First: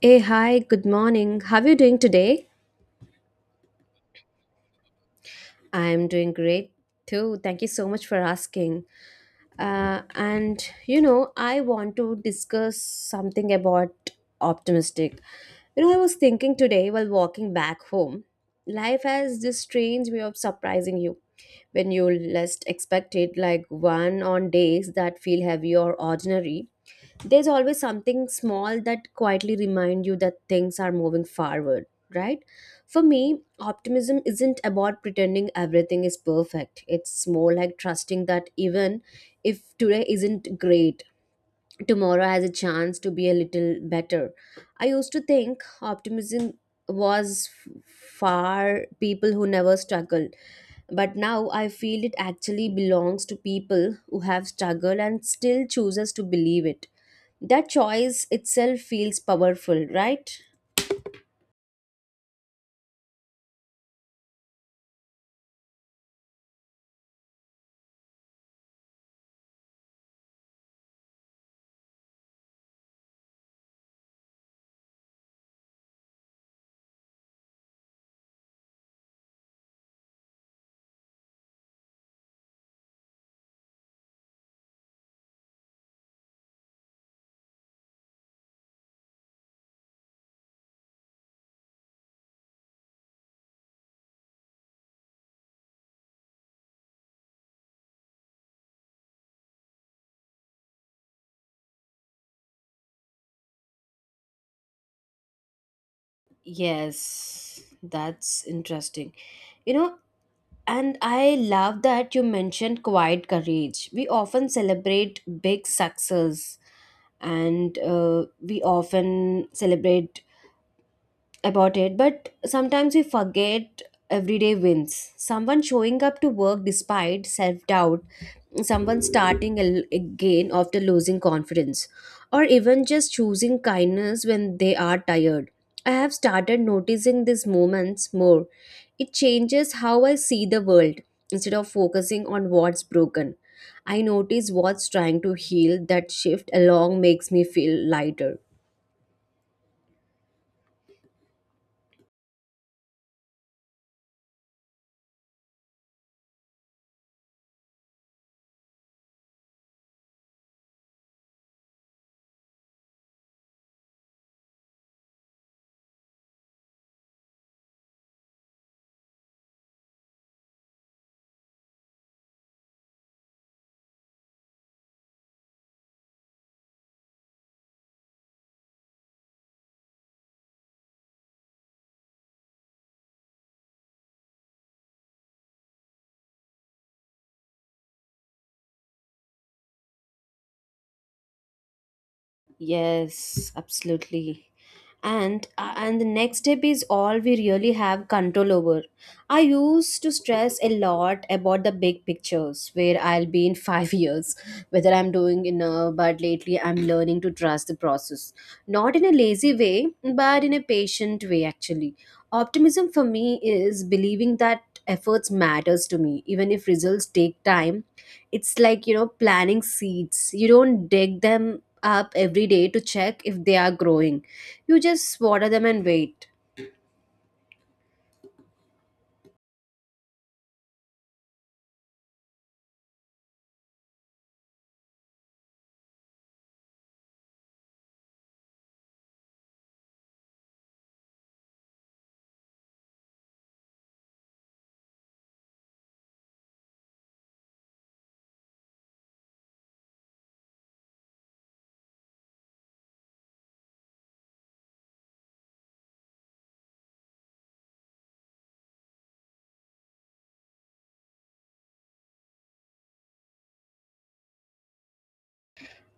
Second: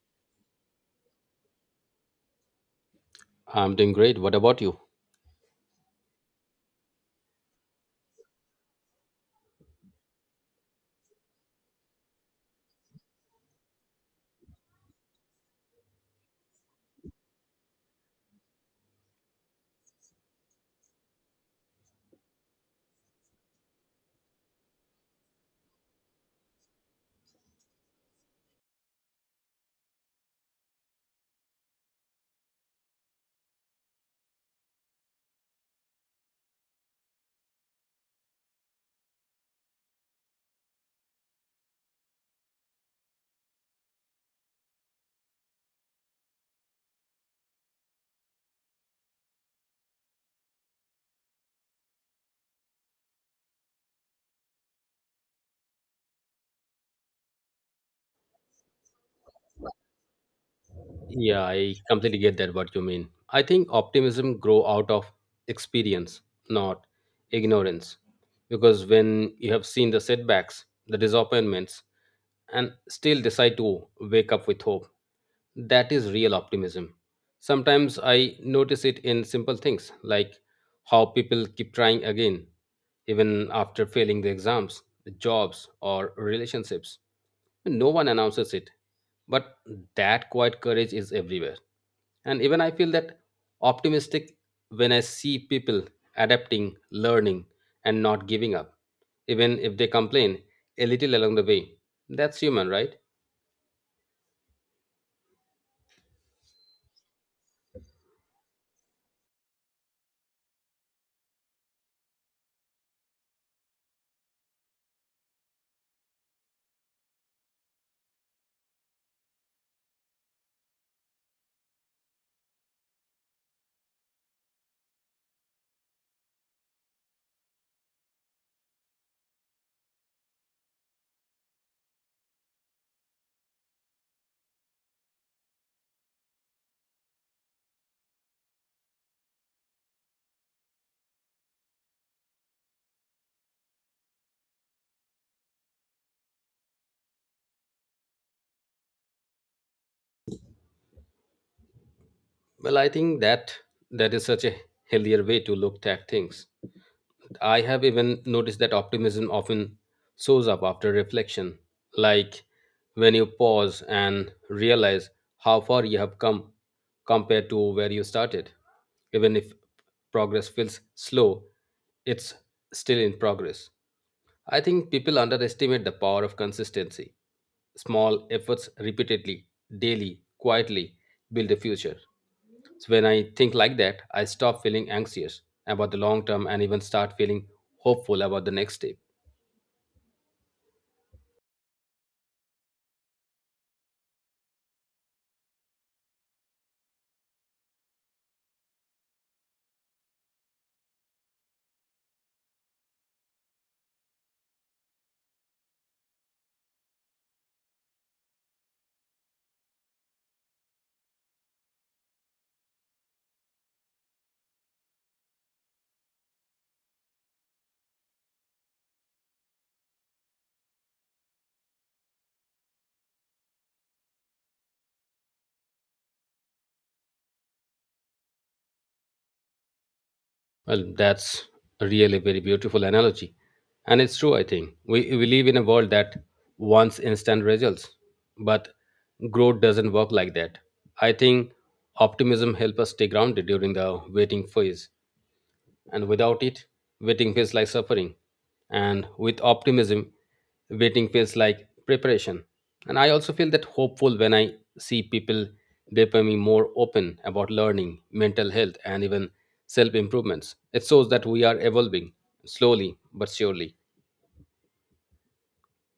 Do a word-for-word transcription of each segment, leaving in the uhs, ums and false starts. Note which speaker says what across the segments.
Speaker 1: Hey, hi, good morning. How are you doing today?
Speaker 2: I'm doing great. What about you?
Speaker 1: I'm doing great too. Thank you so much for asking. Uh, and you know, I want to discuss something about optimistic. You know, I was thinking today while walking back home, life has this strange way of surprising you when you least expect it, like one on days that feel heavy or ordinary, there's always something small that quietly remind you that things are moving forward, right? For me, optimism isn't about pretending everything is perfect. It's more like trusting that even if today isn't great, tomorrow has a chance to be a little better. I used to think optimism was f- for people who never struggle, but now I feel it actually belongs to people who have struggled and still chooses to believe it. That choice itself feels powerful, right?
Speaker 2: Yeah, I completely get that what you mean. I think optimism grow out of experience, not ignorance. Because when you have seen the setbacks, the disappointments, and still decide to wake up with hope, that is real optimism. Sometimes I notice it in simple things like how people keep trying again, even after failing the exams, jobs, or relationships. No one announces it, but that quiet courage is everywhere. And even I feel that optimistic when I see people adapting, learning, and not giving up, even if they complain a little along the way. That's human, right?
Speaker 1: Yes, that's interesting. You know, and I love that you mentioned quiet courage. We often celebrate big success, and uh, we often celebrate about it, but sometimes we forget everyday wins. Someone showing up to work despite self doubt, someone starting al- again after losing confidence, or even just choosing kindness when they are tired. I have started noticing these moments more. It changes how I see the world. Instead of focusing on what's broken, I notice what's trying to heal. That shift along makes me feel lighter.
Speaker 2: Well, I think that that is such a healthier way to look at things. I have even noticed that optimism often shows up after reflection, like when you pause and realize how far you have come compared to where you started. Even if progress feels slow, it's still in progress. I think people underestimate the power of consistency. Small efforts repeatedly, daily, quietly build a future. So when I think like that, I stop feeling anxious about the long term and even start feeling hopeful about the next step.
Speaker 1: Yes, absolutely. and uh, and the next step is all we really have control over. I used to stress a lot about the big pictures, where I'll be in five years, whether I'm doing enough. But lately I'm learning to trust the process, not in a lazy way, but in a patient way. Actually, optimism for me is believing that efforts matters to me, even if results take time. It's like, you know planting seeds. You don't dig them up every day to check if they are growing. You just water them and wait.
Speaker 2: Well, that's really a really very beautiful analogy. And it's true, I think. We, we live in a world that wants instant results, but growth doesn't work like that. I think optimism helps us stay grounded during the waiting phase and without it, waiting feels like suffering. And with optimism, waiting feels like preparation. And I also feel that hopeful when I see people becoming more open about learning, mental health, and even self improvements. It shows that we are evolving slowly but surely.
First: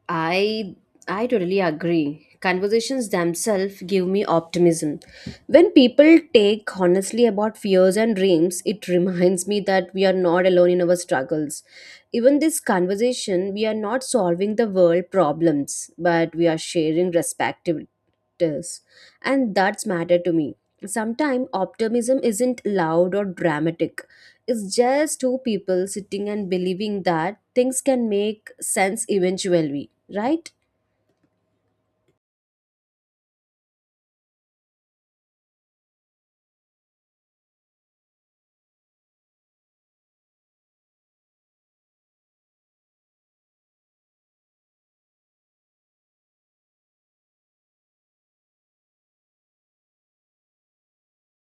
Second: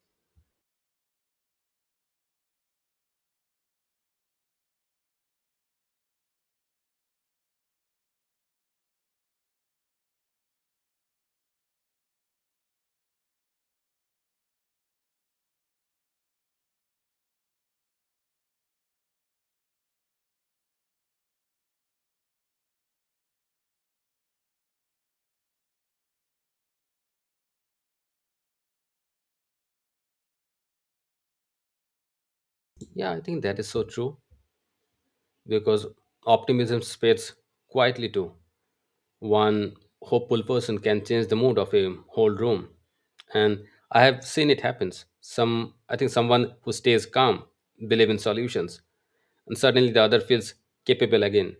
Speaker 1: I i totally agree. Conversations themselves give me optimism. When people take honestly about fears and dreams, it reminds me that we are not alone in our struggles. Even this conversation, we are not solving the world problems, but we are sharing respective practice, and that's matter to me. Sometimes optimism isn't loud or dramatic. It's just two people sitting and believing that things can make sense eventually, right?
Speaker 2: Yeah, I think that is so true because optimism spreads quietly too. One hopeful person can change the mood of a whole room. And I have seen it happens. Some I think someone who stays calm, believe in solutions, and suddenly the other feels capable again.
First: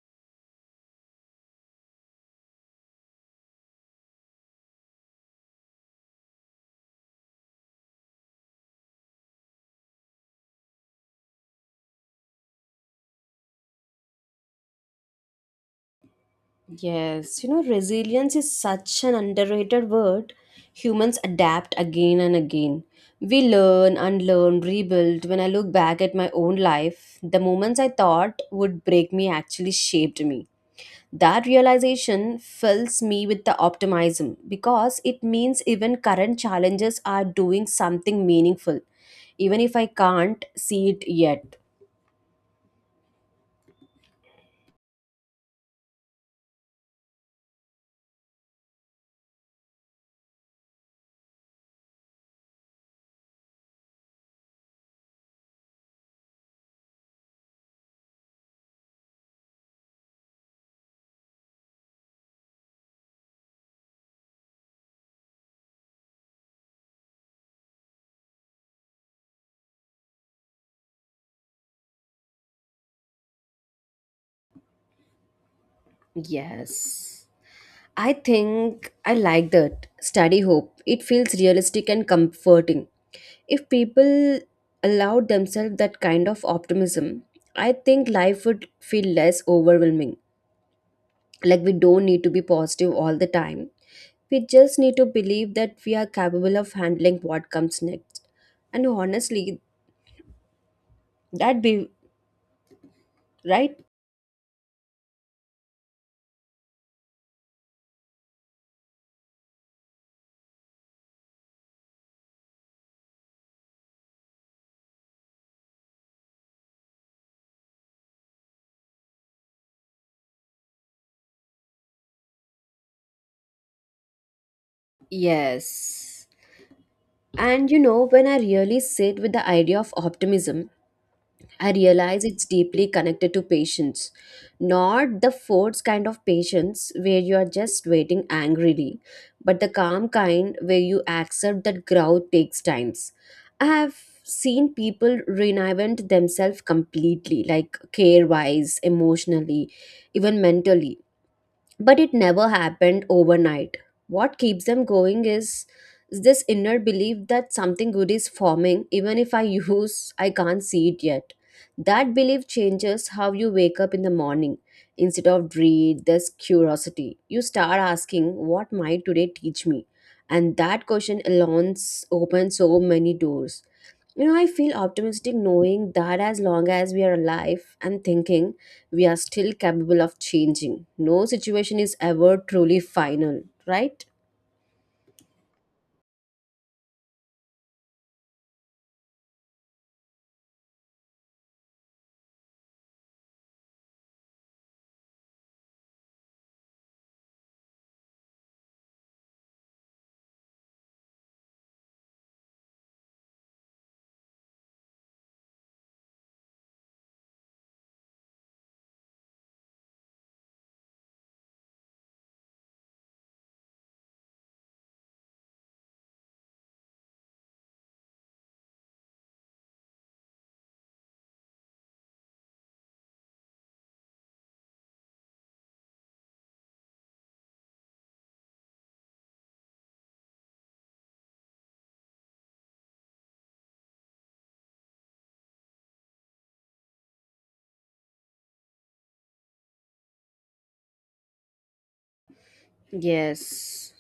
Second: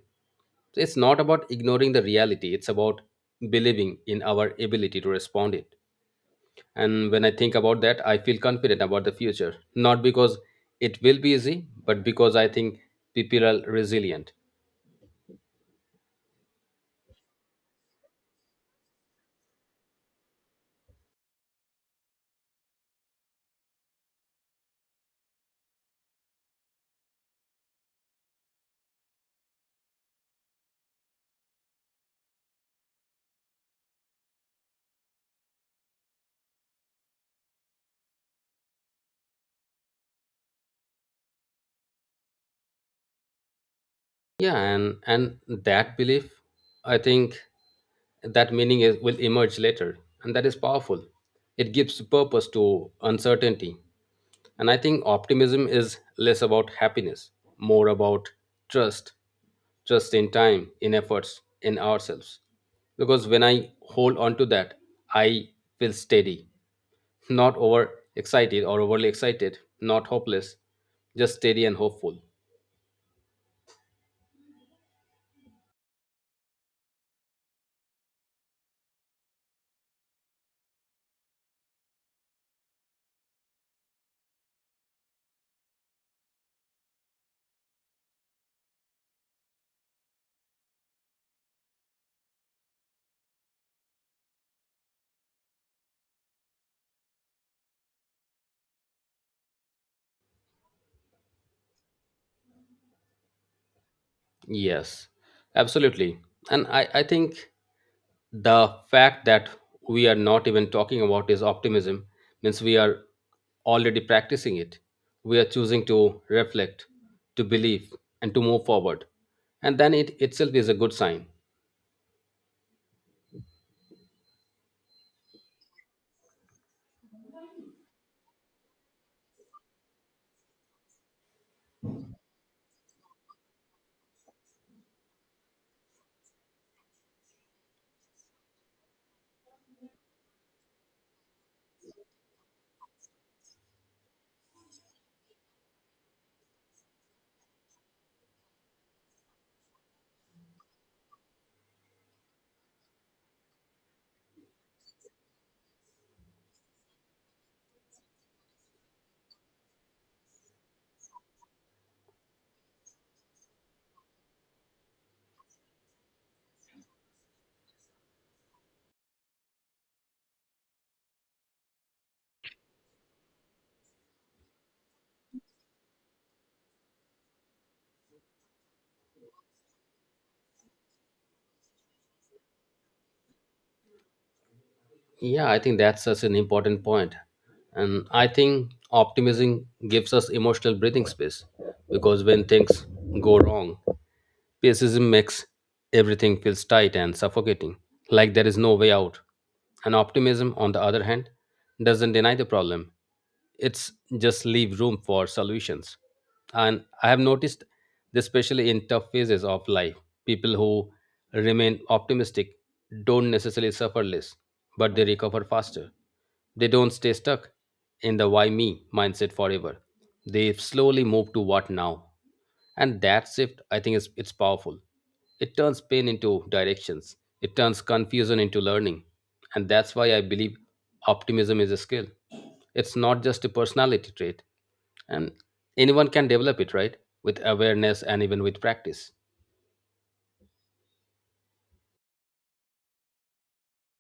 Speaker 2: So it's not about ignoring the reality, it's about believing in our ability to respond it. And when I think about that, I feel confident about the future. Not because it will be easy, but because I think people are resilient.
Speaker 1: Yes, you know, resilience is such an underrated word. Humans adapt again and again. We learn, unlearn, rebuild. When I look back at my own life, the moments I thought would break me actually shaped me. That realization fills me with the optimism because it means even current challenges are doing something meaningful, even if I can't see it yet.
Speaker 2: Yeah, and and that belief, I think, that meaning is, will emerge later, and that is powerful. It gives purpose to uncertainty, and I think optimism is less about happiness, more about trust. Trust in time, in efforts, in ourselves. Because when I hold on to that, I feel steady. Not over excited or overly excited, not hopeless, just steady and hopeful.
Speaker 1: Yes. I think I like that. Study hope. It feels realistic and comforting. If people allowed themselves that kind of optimism, I think life would feel less overwhelming. Like, we don't need to be positive all the time. We just need to believe that we are capable of handling what comes next, and honestly, that be, right?
Speaker 2: Yes, absolutely. And i i think the fact that we are not even talking about is optimism means we are already practicing it. We are choosing to reflect, to believe, and to move forward. And then it itself is a good sign.
Speaker 1: Yes, and you know when I really sit with the idea of optimism, I realize it's deeply connected to patience, not the forced kind of patience where you are just waiting angrily, but the calm kind where you accept that growth takes times. I have seen people reinvent themselves completely, like care wise, emotionally, even mentally, but it never happened overnight. What keeps them going is this inner belief that something good is forming, even if I use, I can't see it yet. That belief changes how you wake up in the morning. Instead of dread, there's curiosity. You start asking, what might today teach me? And that question alone s- opens so many doors. You know, I feel optimistic knowing that as long as we are alive and thinking, we are still capable of changing. No situation is ever truly final, right?
Speaker 2: Yeah, I think that's such an important point. And I think optimism gives us emotional breathing space, because when things go wrong, pessimism makes everything feels tight and suffocating, like there is no way out. And optimism, on the other hand, doesn't deny the problem. It's just leave room for solutions. And I have noticed, this especially in tough phases of life, people who remain optimistic don't necessarily suffer less, but they recover faster. They don't stay stuck in the why me mindset forever. They slowly move to what now. And that shift, I think, is it's powerful. It turns pain into directions. It turns confusion into learning. And that's why I believe optimism is a skill. It's not just a personality trait. And anyone can develop it, right? With awareness and even with practice.
Speaker 1: Yes.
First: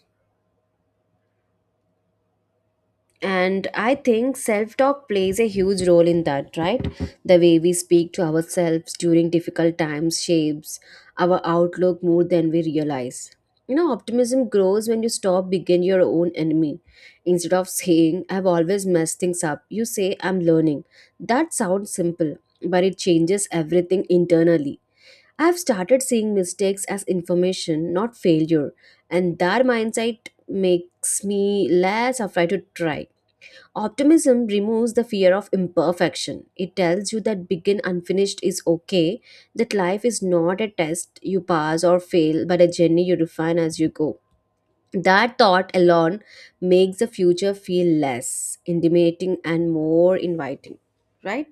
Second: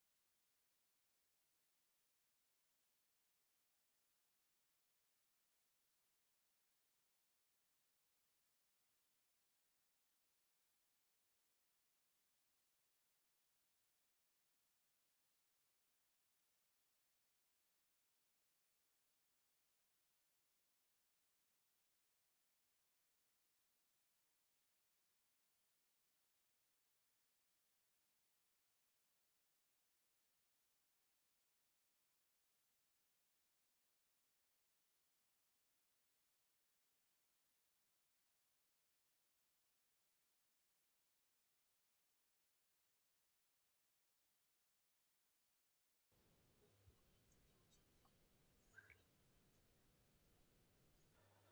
Speaker 1: And I think self talk plays a huge role in that, right? The way we speak to ourselves during difficult times shapes our outlook more than we realize. You know, optimism grows when you stop being your own enemy. Instead of saying, I've always messed things up, you say, I'm learning. That sounds simple, but it changes everything internally. I've started seeing mistakes as information, not failure, and that mindset makes me less afraid to try. Optimism removes the fear of imperfection. It tells you that begin unfinished is okay, that life is not a test you pass or fail, but a journey you refine as you go. That thought alone makes the future feel less intimidating and more inviting, right?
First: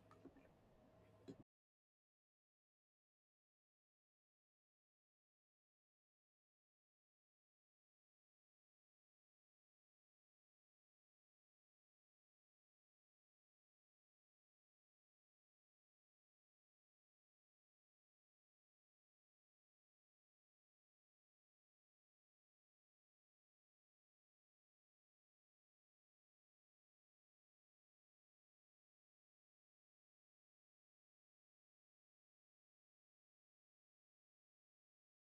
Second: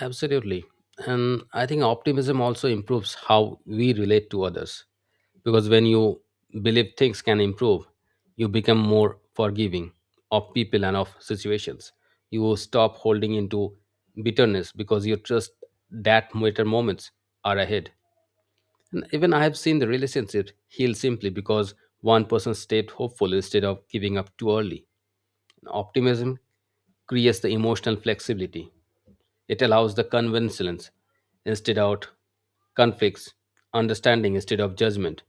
Speaker 2: Absolutely. And I think optimism also improves how we relate to others, because when you believe things can improve, you become more forgiving, of people and of situations. You stop holding into bitterness because you trust that better moments are ahead. And even I have seen the relationship heal simply because one person stayed hopeful instead of giving up too early. Optimism creates the emotional flexibility. It allows the convincence instead of conflicts, understanding instead of judgment.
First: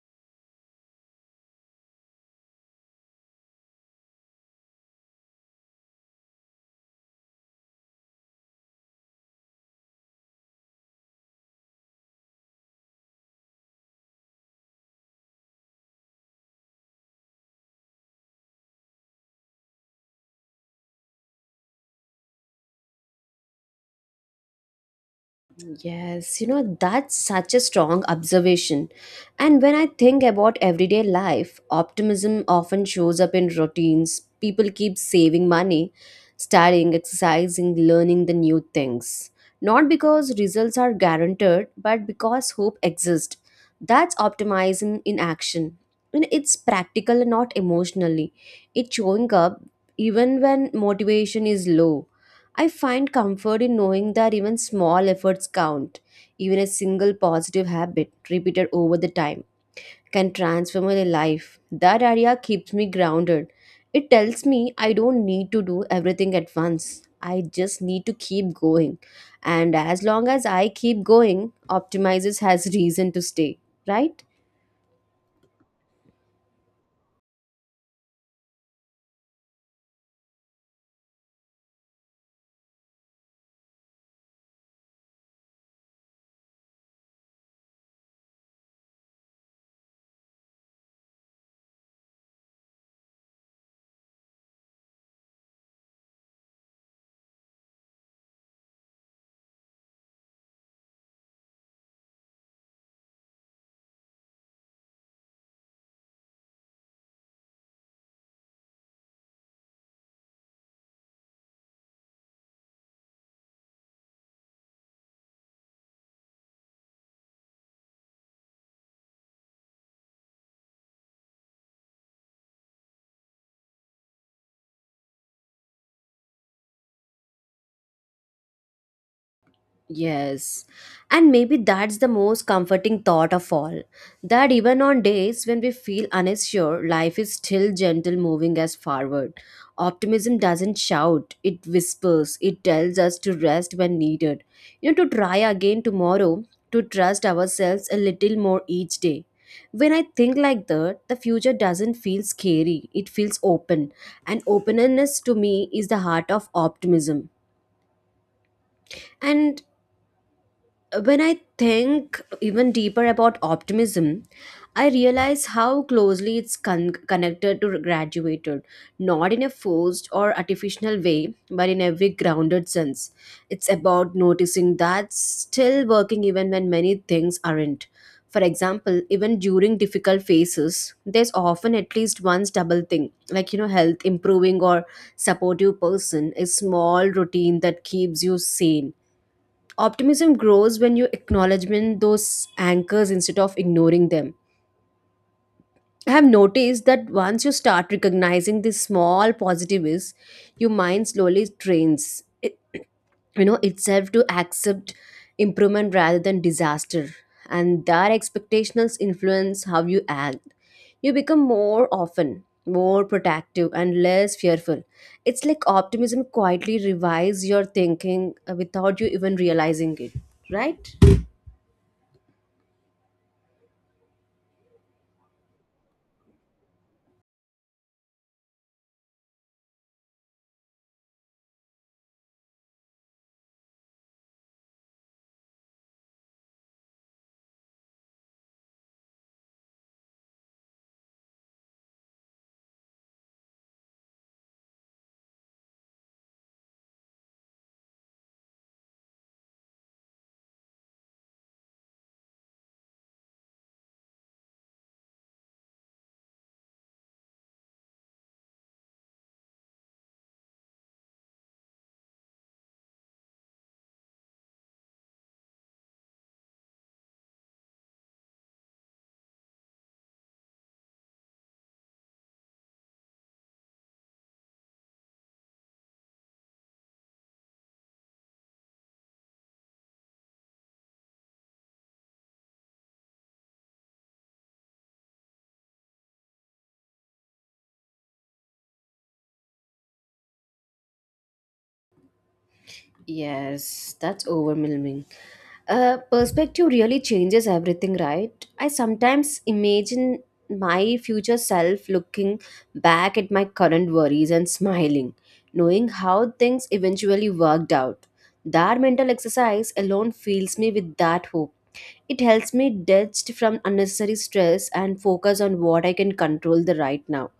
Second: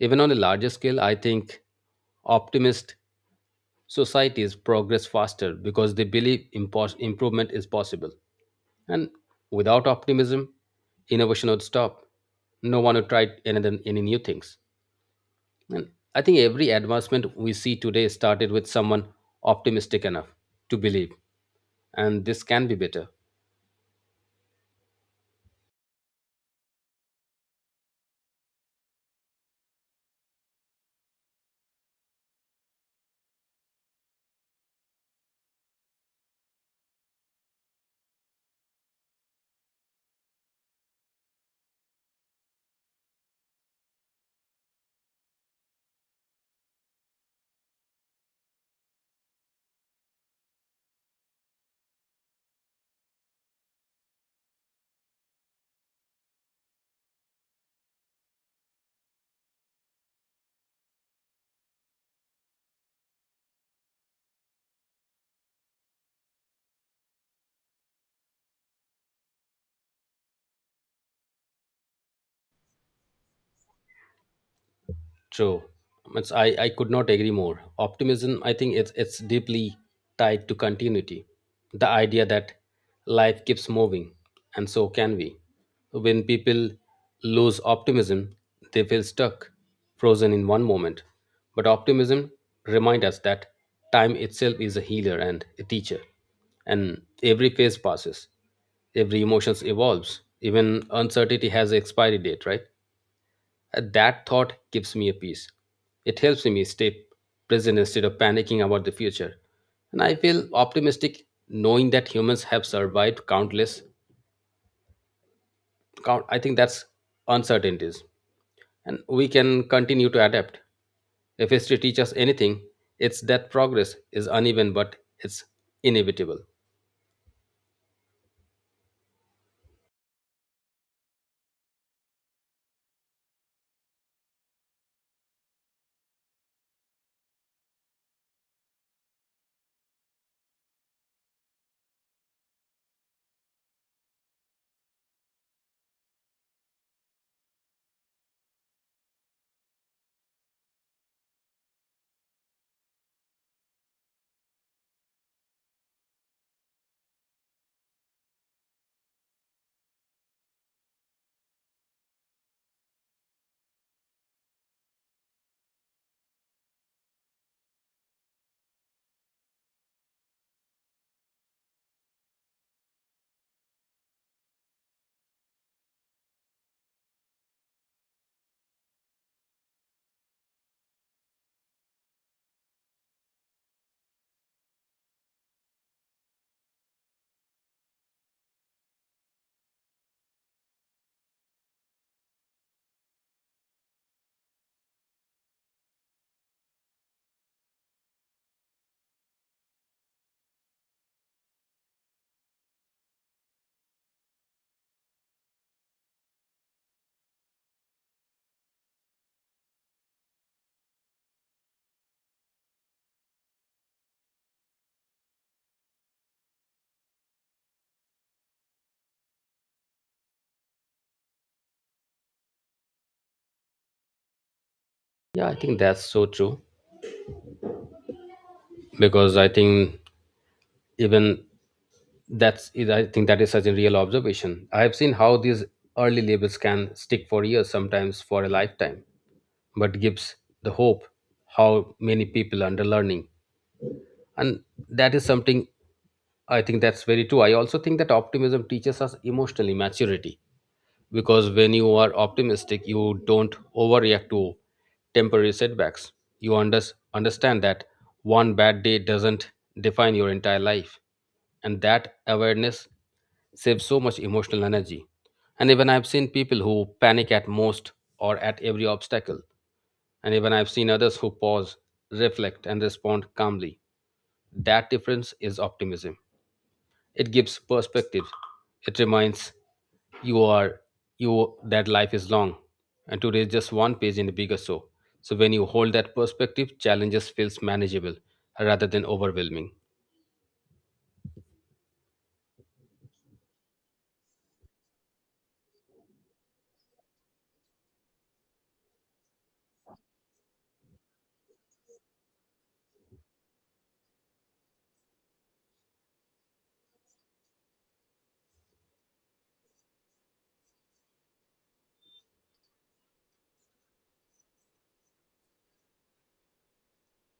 Speaker 2: Even on a larger scale, I think optimist societies progress faster because they believe impos- improvement is possible. And without optimism, innovation would stop. No one would try anything, any new things. And I think every advancement we see today started with someone optimistic enough to believe and this can be better.
Speaker 1: Yes, you know, that's such a strong observation. And when I think about everyday life, optimism often shows up in routines. People keep saving money, studying, exercising, learning the new things. Not because results are guaranteed, but because hope exists. That's optimism in action. And it's practical and not emotionally. It's showing up even when motivation is low. I find comfort in knowing that even small efforts count. Even a single positive habit repeated over the time can transform my life. That idea keeps me grounded. It tells me I don't need to do everything at once. I just need to keep going. And as long as I keep going, Optimizes has reason to stay, right?
Speaker 2: True. It's, I, I could not agree more. Optimism, I think it's, it's deeply tied to continuity, the idea that life keeps moving and so can we. When people lose optimism, they feel stuck, frozen in one moment. But optimism reminds us that time itself is a healer and a teacher, and every phase passes, every emotions evolves, even uncertainty has an expiry date, right? Uh, That thought gives me a peace. It helps me stay present instead of panicking about the future. And I feel optimistic knowing that humans have survived countless count I think that's uncertainties. And we can continue to adapt. If history teaches us anything, it's that progress is uneven but it's inevitable.
Speaker 1: Yes. And maybe that's the most comforting thought of all. That even on days when we feel unsure, life is still gentle moving us forward. Optimism doesn't shout, it whispers, it tells us to rest when needed. You know, to try again tomorrow, to trust ourselves a little more each day. When I think like that, the future doesn't feel scary, it feels open. And openness to me is the heart of optimism. And when I think even deeper about optimism, I realize how closely it's con- connected to graduated, not in a forced or artificial way, but in a very grounded sense. It's about noticing that still working even when many things aren't. For example, even during difficult phases, there's often at least one stable thing, like, you know, health improving or supportive person, a small routine that keeps you sane. Optimism grows when you acknowledge those anchors instead of ignoring them. I have noticed that once you start recognizing these small positives, your mind slowly trains it, you know itself to accept improvement rather than disaster. And that expectations influence how you act. You become more often, more protective and less fearful. It's like optimism quietly revives your thinking uh, without you even realizing it, right?
Speaker 2: Yeah, I think that's so true because I think even that's is- I think that is such a real observation. I have seen how these early labels can stick for years, sometimes for a lifetime, but gives the hope how many people under learning. And that is something I think that's very true. I also think that optimism teaches us emotional maturity, because when you are optimistic you don't overreact to temporary setbacks. You under- understand that one bad day doesn't define your entire life, and that awareness saves so much emotional energy. And even I've seen people who panic at most or at every obstacle, and even I've seen others who pause, reflect and respond calmly. That difference is optimism. It gives perspective. It reminds you are you that life is long and today is just one page in a bigger show. So when you hold that perspective, challenges feels manageable rather than overwhelming.
Speaker 1: Yes, that's overwhelming. Uh, perspective really changes everything, right? I sometimes imagine my future self looking back at my current worries and smiling, knowing how things eventually worked out. That mental exercise alone fills me with that hope. It helps me detach from unnecessary stress and focus on what I can control, the right now.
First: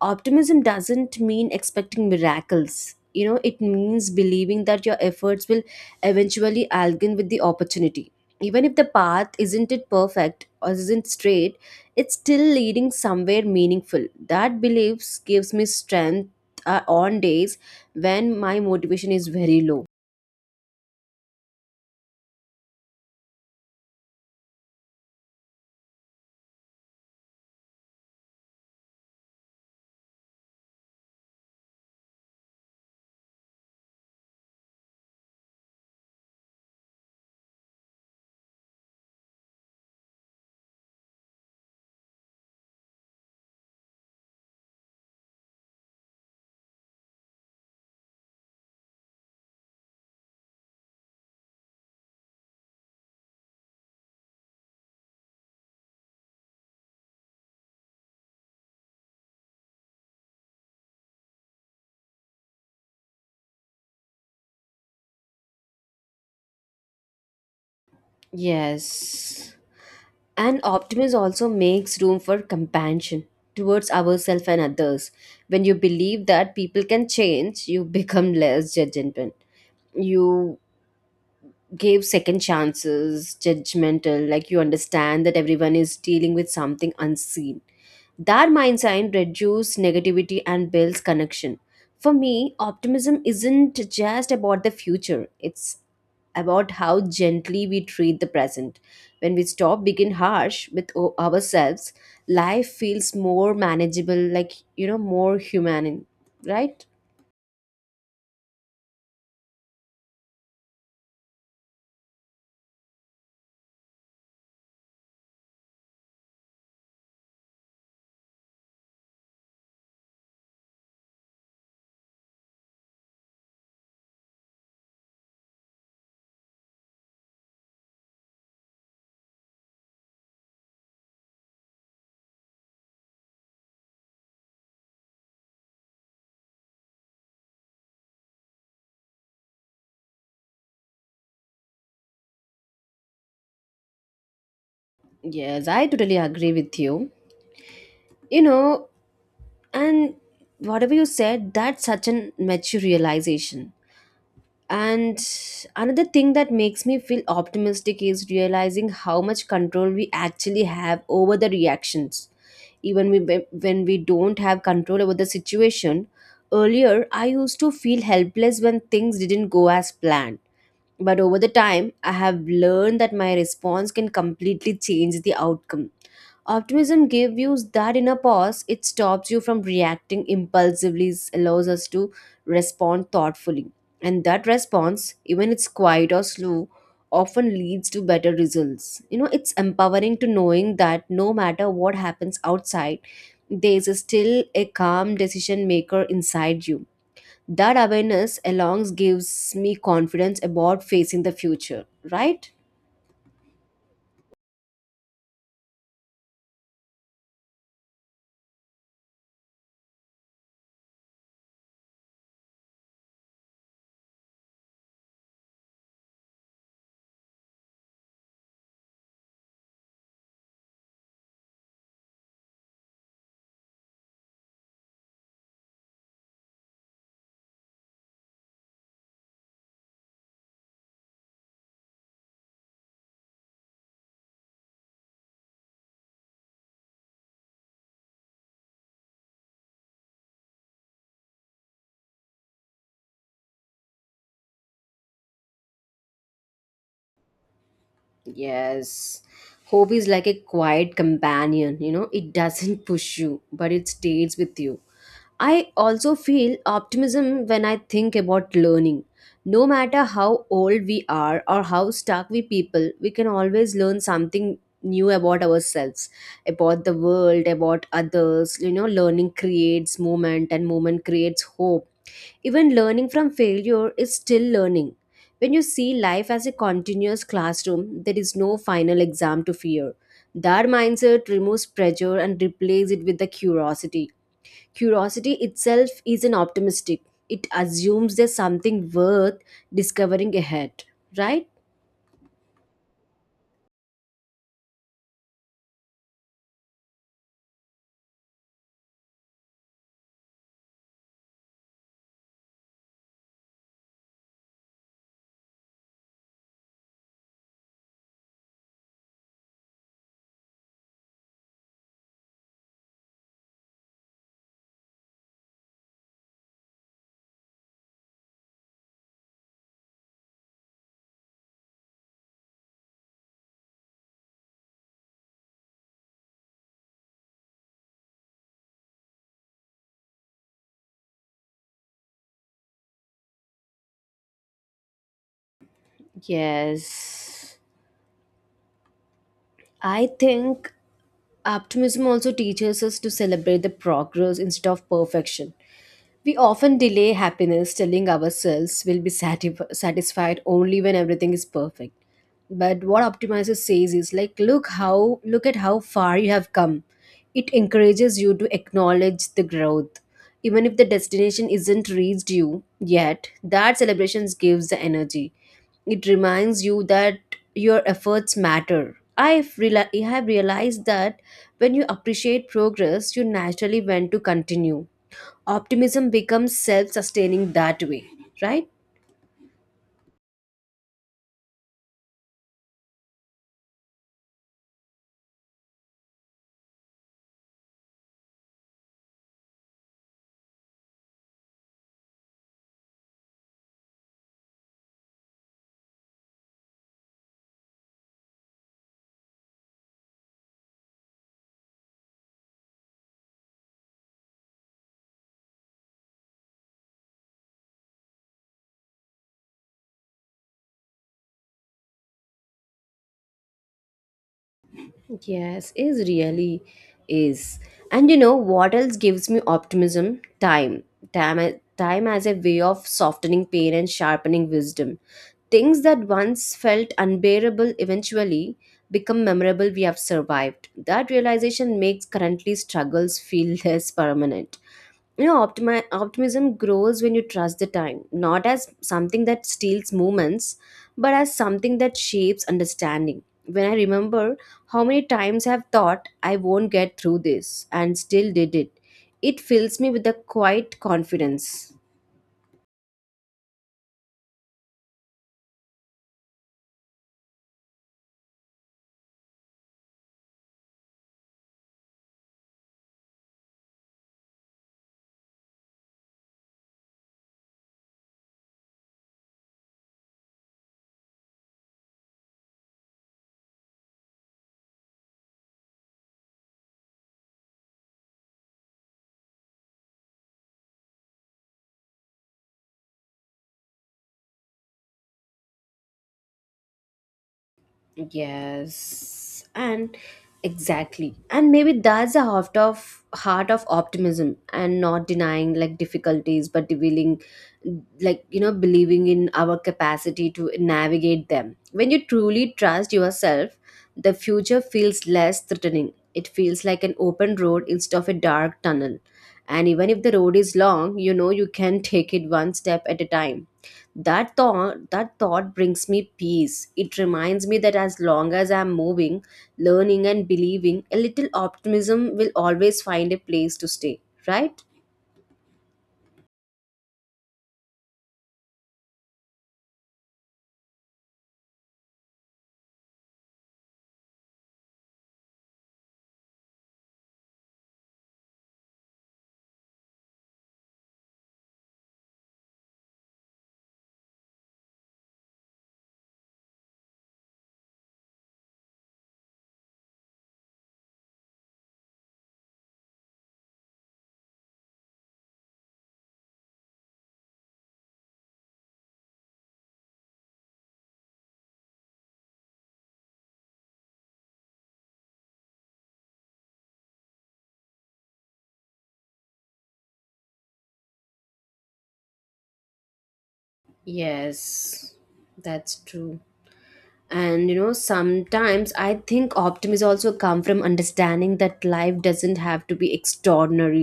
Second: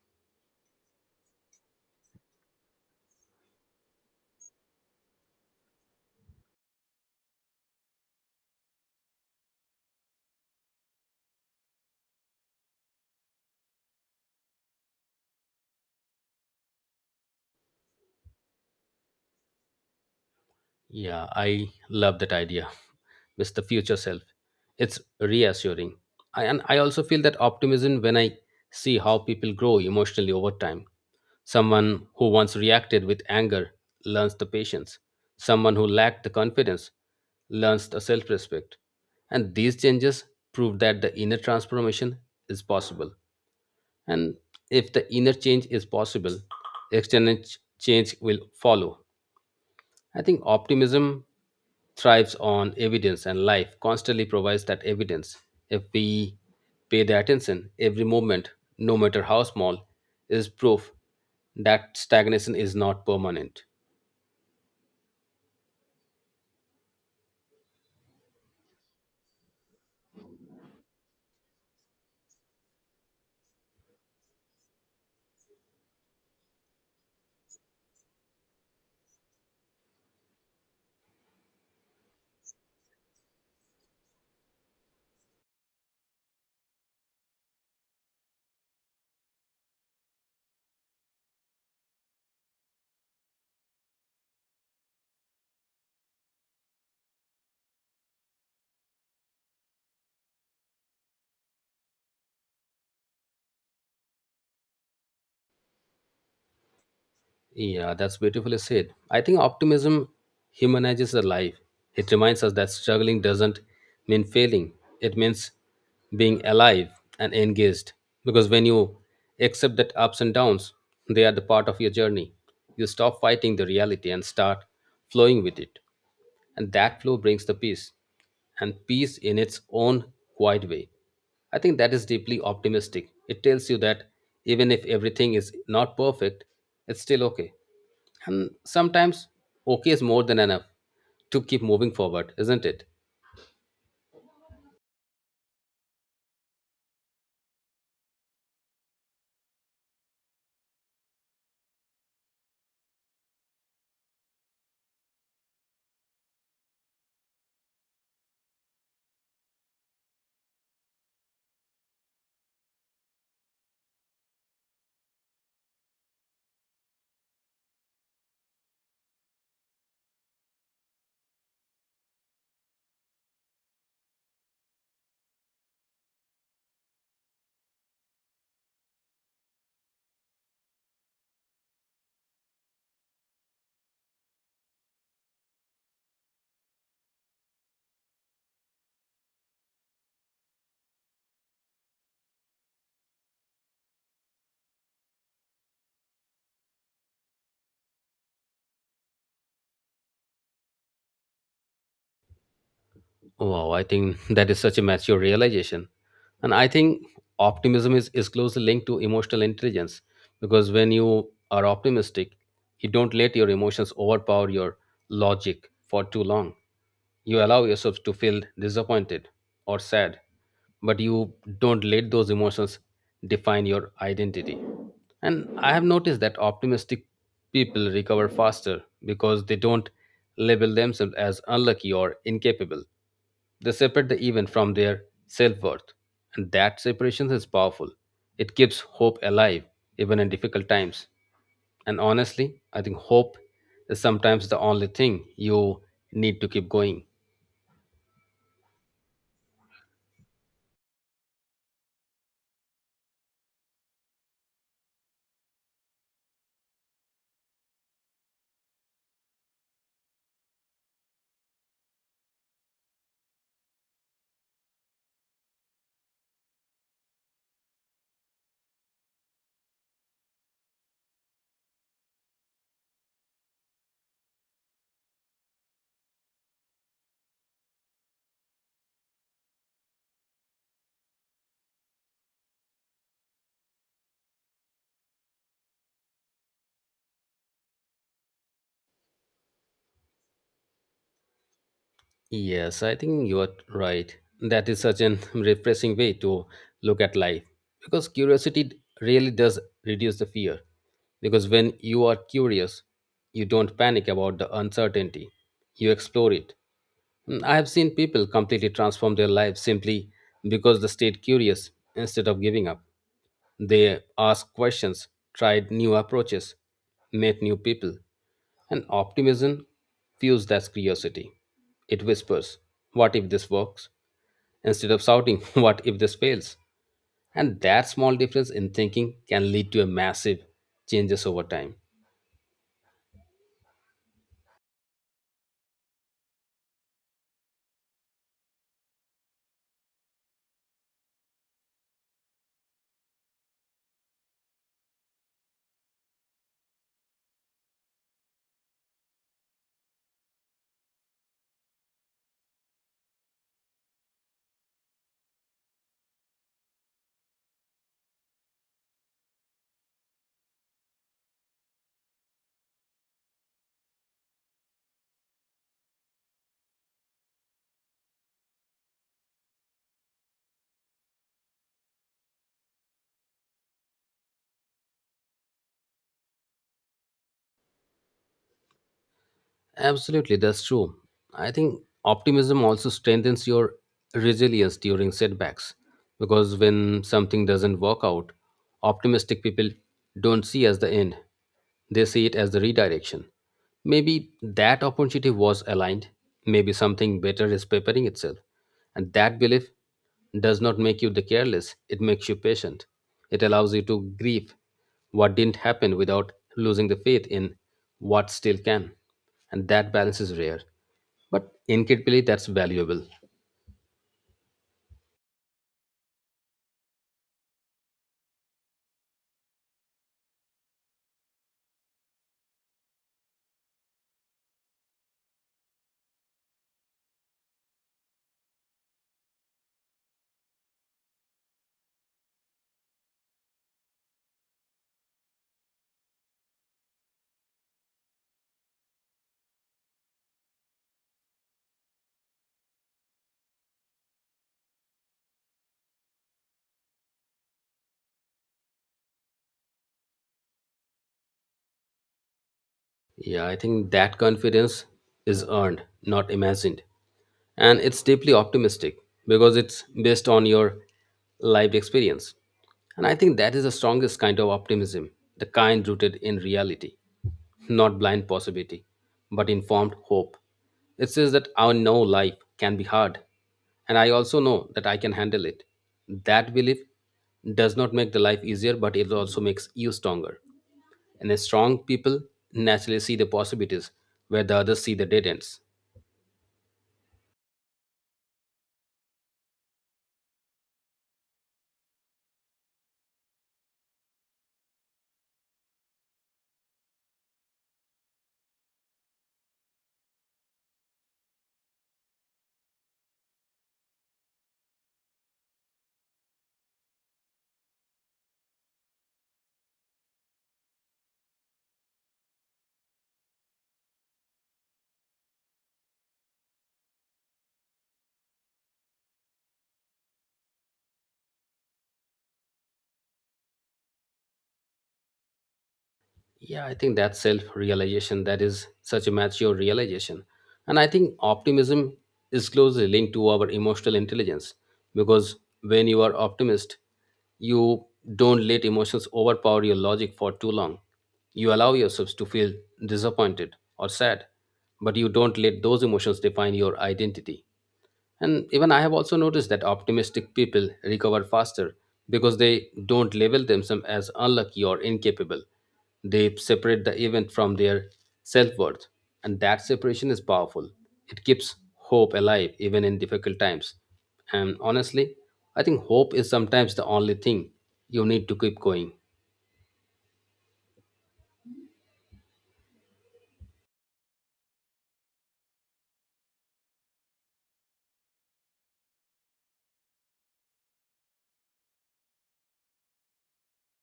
Speaker 1: Optimism doesn't mean expecting miracles. You know it means believing that your efforts will eventually align with the opportunity, even if the path isn't it perfect or isn't straight. It's still leading somewhere meaningful. That belief gives me strength uh, on days when my motivation is very low.
Speaker 2: Yeah, I love that idea. With the future self. It's reassuring. I, and I also feel that optimism when I see how people grow emotionally over time. Someone who once reacted with anger learns the patience. Someone who lacked the confidence learns the self respect. And these changes prove that the inner transformation is possible. And if the inner change is possible, external ch- change will follow. I think optimism thrives on evidence, and life constantly provides that evidence. If we pay the attention, every moment, no matter how small, is proof that stagnation is not permanent.
Speaker 1: Yes. And optimism also makes room for compassion towards ourselves and others. When you believe that people can change, you become less judgmental. You give second chances, judgmental, like you understand that everyone is dealing with something unseen. That mindset reduces negativity and builds connection. For me, optimism isn't just about the future, it's about how gently we treat the present. When we stop being harsh with o- ourselves, life feels more manageable, like, you know, more human, right?
Speaker 2: Yeah, that's beautifully said. I think optimism humanizes the life. It reminds us that struggling doesn't mean failing, it means being alive and engaged. Because when you accept that ups and downs, they are the part of your journey, you stop fighting the reality and start flowing with it. And that flow brings the peace, and peace in its own quiet way. I think that is deeply optimistic. It tells you that even if everything is not perfect, it's still okay, and sometimes okay is more than enough to keep moving forward, isn't it?
Speaker 1: Yes, I totally agree with you. You know, and whatever you said, that's such an mature realization. And another thing that makes me feel optimistic is realizing how much control we actually have over the reactions. Even we, when we don't have control over the situation, earlier I used to feel helpless when things didn't go as planned. But over the time, I have learned that my response can completely change the outcome. Optimism gives you that inner pause. It stops you from reacting impulsively, s- allows us to respond thoughtfully. And that response, even it's quiet or slow, often leads to better results. You know, it's empowering to knowing that no matter what happens outside, there is still a calm decision maker inside you. That awareness alone gives me confidence about facing the future, right?
Speaker 2: Wow, I think that is such a mature realization. And I think optimism is, is closely linked to emotional intelligence, because when you are optimistic, you don't let your emotions overpower your logic for too long. You allow yourself to feel disappointed or sad, but you don't let those emotions define your identity. And I have noticed that optimistic people recover faster because they don't label themselves as unlucky or incapable. They separate the event from their self worth, and that separation is powerful. It keeps hope alive even in difficult times. And honestly, I think hope is sometimes the only thing you need to keep going.
Speaker 1: Yes. Hope is like a quiet companion. You know, it doesn't push you, but it stays with you. I also feel optimism when I think about learning. No matter how old we are or how stuck we people, we can always learn something new about ourselves, about the world, about others. You know, learning creates moment and moment creates hope. Even learning from failure is still learning. When you see life as a continuous classroom, there is no final exam to fear. That mindset removes pressure and replaces it with the curiosity. Curiosity itself is an optimistic. It assumes there's something worth discovering ahead, right?
Speaker 2: Yes, I think you are right. That is such an refreshing way to look at life because curiosity really does reduce the fear. Because when you are curious, you don't panic about the uncertainty, you explore it. Mm, I have seen people completely transform their lives simply because they stayed curious instead of giving up. They asked questions, tried new approaches, met new people. And optimism fuels that curiosity. It whispers, what if this works? Instead of shouting, what if this fails? And that small difference in thinking can lead to a massive changes over time.
Speaker 1: Yes. I think optimism also teaches us to celebrate the progress instead of perfection. We often delay happiness, telling ourselves we'll be satif- satisfied only when everything is perfect. But what Optimizer says is like, look how look at how far you have come. It encourages you to acknowledge the growth. Even if the destination isn't reached you yet, that celebration gives the energy. It reminds you that your efforts matter. I've reali- I have realized that when you appreciate progress, you naturally want to continue. Optimism becomes self sustaining that way, right?
Speaker 2: Absolutely, that's true. I think optimism also strengthens your resilience during setbacks, because when something doesn't work out, optimistic people don't see as the end. They see it as the redirection. Maybe that opportunity was aligned, maybe something better is preparing itself. And that belief does not make you the careless, it makes you patient. It allows you to grieve what didn't happen without losing the faith in what still can. And that balance is rare but incredibly that's valuable.
Speaker 1: Yes, is really is. And you know what else gives me optimism? Time. Time a- time as a way of softening pain and sharpening wisdom. Things that once felt unbearable eventually become memorable we have survived. That realization makes currently struggles feel less permanent. You know, optimi- optimism grows when you trust the time not as something that steals moments but as something that shapes understanding. When I remember how many times I have thought I won't get through this and still did it, it fills me with a quiet confidence.
Speaker 2: Yeah, I think that confidence is earned not imagined, and it's deeply optimistic because it's based on your lived experience. And I think that is the strongest kind of optimism, the kind rooted in reality, not blind possibility, but informed hope. It says that I know life can be hard, and I also know that I can handle it. That belief does not make the life easier, but it also makes you stronger. And as strong people naturally see the possibilities where the others see the dead ends.
Speaker 1: Yes, and exactly, and maybe that's the heart of heart of optimism, and not denying like difficulties, but willing, like you know, believing in our capacity to navigate them. When you truly trust yourself, the future feels less threatening. It feels like an open road instead of a dark tunnel, and even if the road is long, you know you can take it one step at a time. That thought that thought brings me peace. It reminds me that as long as I'm moving, learning and believing, a little optimism will always find a place to stay, right?
Speaker 2: Yeah, I think that self realization that is such a mature realization. And I think optimism is closely linked to our emotional intelligence, because when you are optimist, you don't let emotions overpower your logic for too long. You allow yourselves to feel disappointed or sad, but you don't let those emotions define your identity. And even I have also noticed that optimistic people recover faster because they don't label themselves as unlucky or incapable. They separate the event from their self worth, and that separation is powerful. It keeps hope alive even in difficult times. And honestly, I think hope is sometimes the only thing you need to keep going.
Speaker 1: Yes, that's true. And you know, sometimes I think optimism also come from understanding that life doesn't have to be extraordinary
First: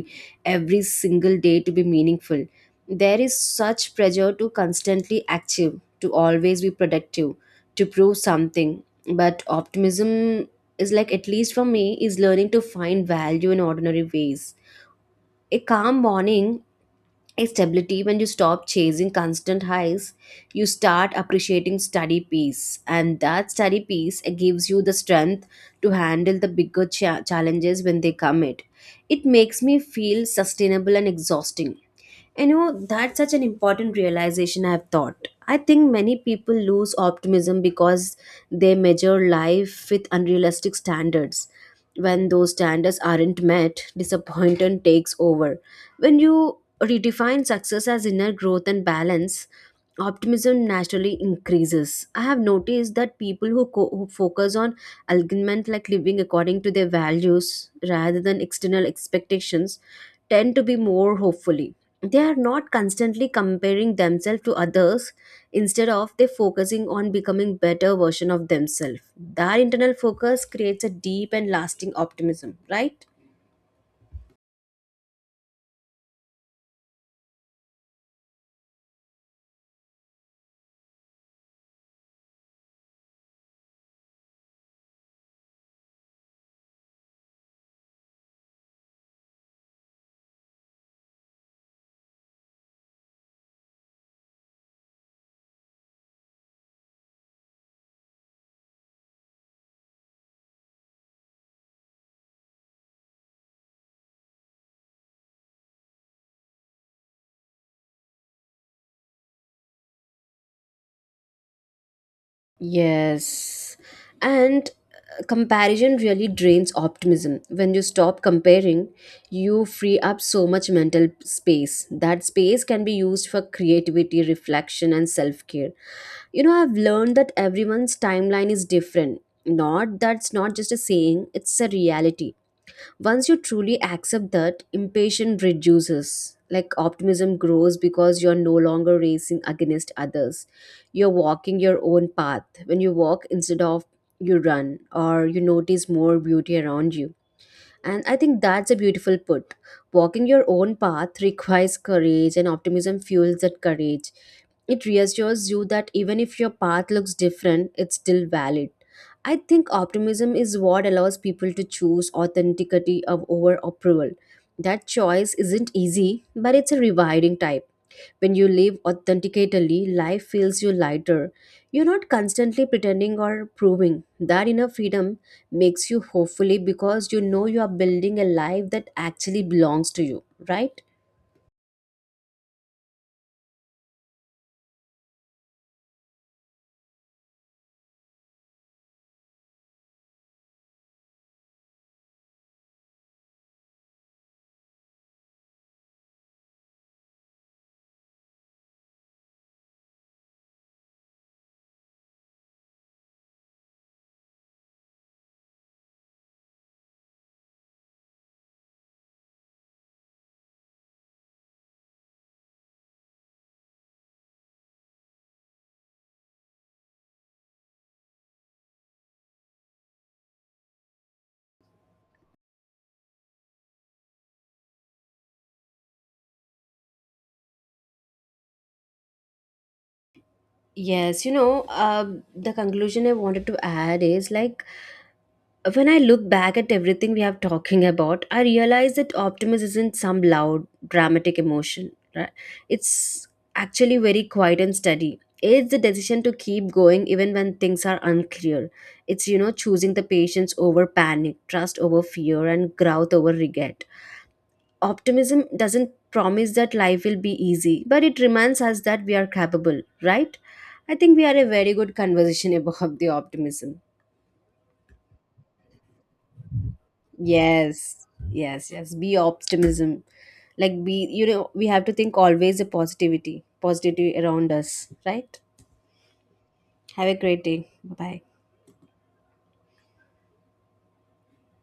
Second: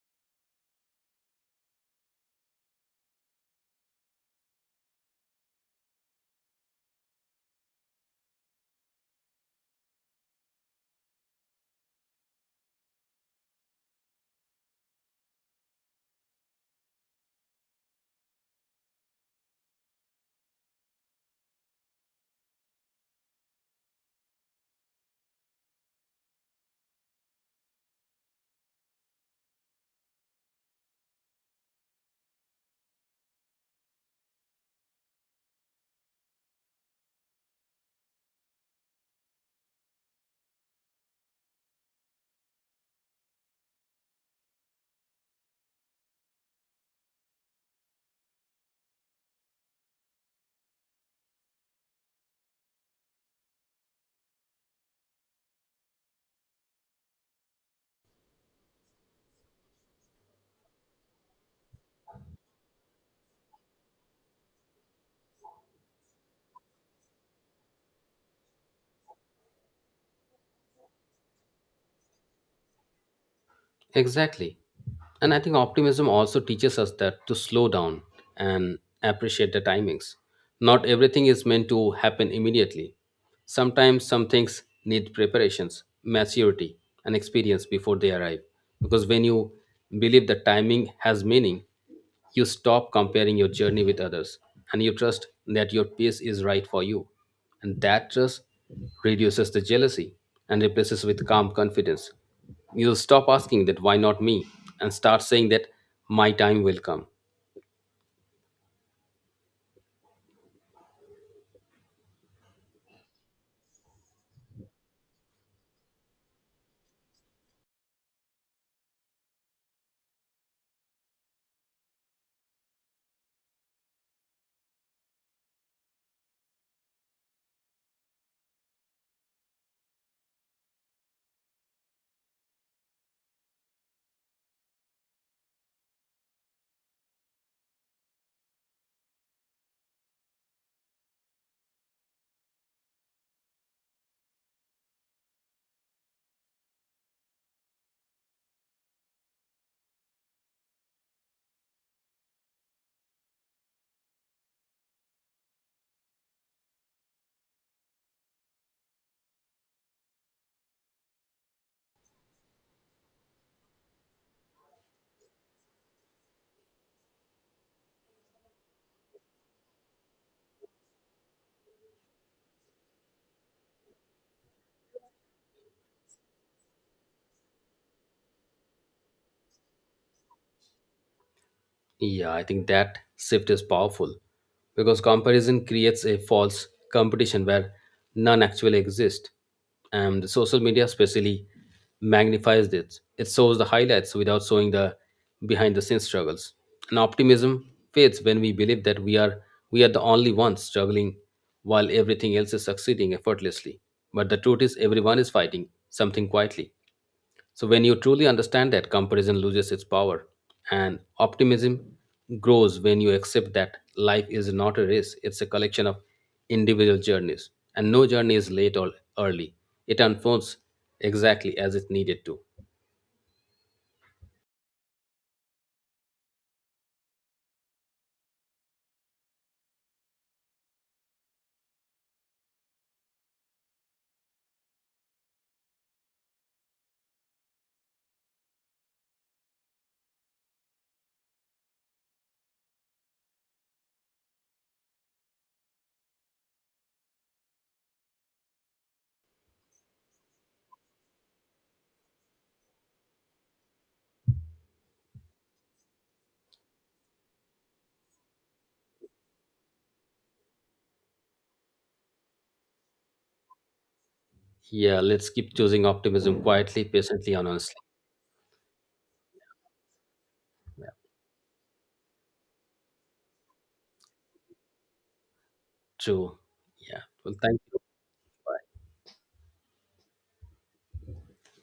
Speaker 1: every single day to be meaningful. There is such pressure to constantly achieve, to always be productive, to prove something, but optimism is like, at least for me, is learning to find value in ordinary ways, a calm morning stability. When you stop chasing constant highs, you start appreciating steady peace, and that steady peace uh, gives you the strength to handle the bigger cha- challenges when they come. It it makes me feel sustainable and exhausting. And you know that's such an important realization I've thought. I think many people lose optimism because they measure life with unrealistic standards. When those standards aren't met, disappointment takes over. When you redefine success as inner growth and balance, optimism naturally increases. I have noticed that people who, co- who focus on alignment, like living according to their values rather than external expectations, tend to be more hopefully. They are not constantly comparing themselves to others. Instead of they focusing on becoming better version of themselves. That internal focus creates a deep and lasting optimism, right?
Speaker 2: Exactly. And I think optimism also teaches us that to slow down and appreciate the timings. Not everything is meant to happen immediately. Sometimes some things need preparations, maturity, and experience before they arrive. Because when you believe that timing has meaning, you stop comparing your journey with others and you trust that your pace is right for you. And that trust reduces the jealousy and replaces with calm confidence. You'll stop asking that why not me and start saying that my time will come.
Speaker 1: Yes. And uh, comparison really drains optimism. When you stop comparing, you free up so much mental space. That space can be used for creativity, reflection, and self care. You know, I've learned that everyone's timeline is different. Not that's not just a saying, it's a reality. Once you truly accept that impatience reduces, like optimism grows because you're no longer racing against others, you're walking your own path. When you walk instead of you run, or you notice more beauty around you, and I think that's a beautiful put. Walking your own path requires courage, and optimism fuels that courage. It reassures you that even if your path looks different, it's still valid. I think optimism is what allows people to choose authenticity of over approval. That choice isn't easy, but it's a rewarding type. When you live authentically, life feels you lighter. You're not constantly pretending or proving. That inner freedom makes you hopefully because you know you are building a life that actually belongs to you, right?
Speaker 2: Yeah, I think that shift is powerful because comparison creates a false competition where none actually exist. And the social media especially magnifies this. It shows the highlights without showing the behind the scenes struggles. And optimism fades when we believe that we are we are the only ones struggling while everything else is succeeding effortlessly. But the truth is everyone is fighting something quietly. So, when you truly understand that, comparison loses its power and optimism grows when you accept that life is not a race, it's a collection of individual journeys. And no journey is late or early, it unfolds exactly as it needed to.
Speaker 1: Yes, you know, uh, the conclusion I wanted to add is like, when I look back at everything we have talking about, I realize that optimism isn't some loud, dramatic emotion. Right? It's actually very quiet and steady. It's the decision to keep going even when things are unclear. It's, you know, choosing the patience over panic, trust over fear, and growth over regret. Optimism doesn't promise that life will be easy, but it reminds us that we are capable. Right? I think we had a very good conversation about the optimism.
Speaker 2: Yeah, let's keep choosing optimism quietly, patiently, and honestly.
Speaker 1: Yes, yes, yes. Be optimism. Like
Speaker 2: Yeah,
Speaker 1: be, you know, we have to think always a positivity, positivity around us, right?
Speaker 2: true. Yeah.
Speaker 1: Have a
Speaker 2: Well,
Speaker 1: great
Speaker 2: thank
Speaker 1: day. Bye
Speaker 2: you.
Speaker 1: bye.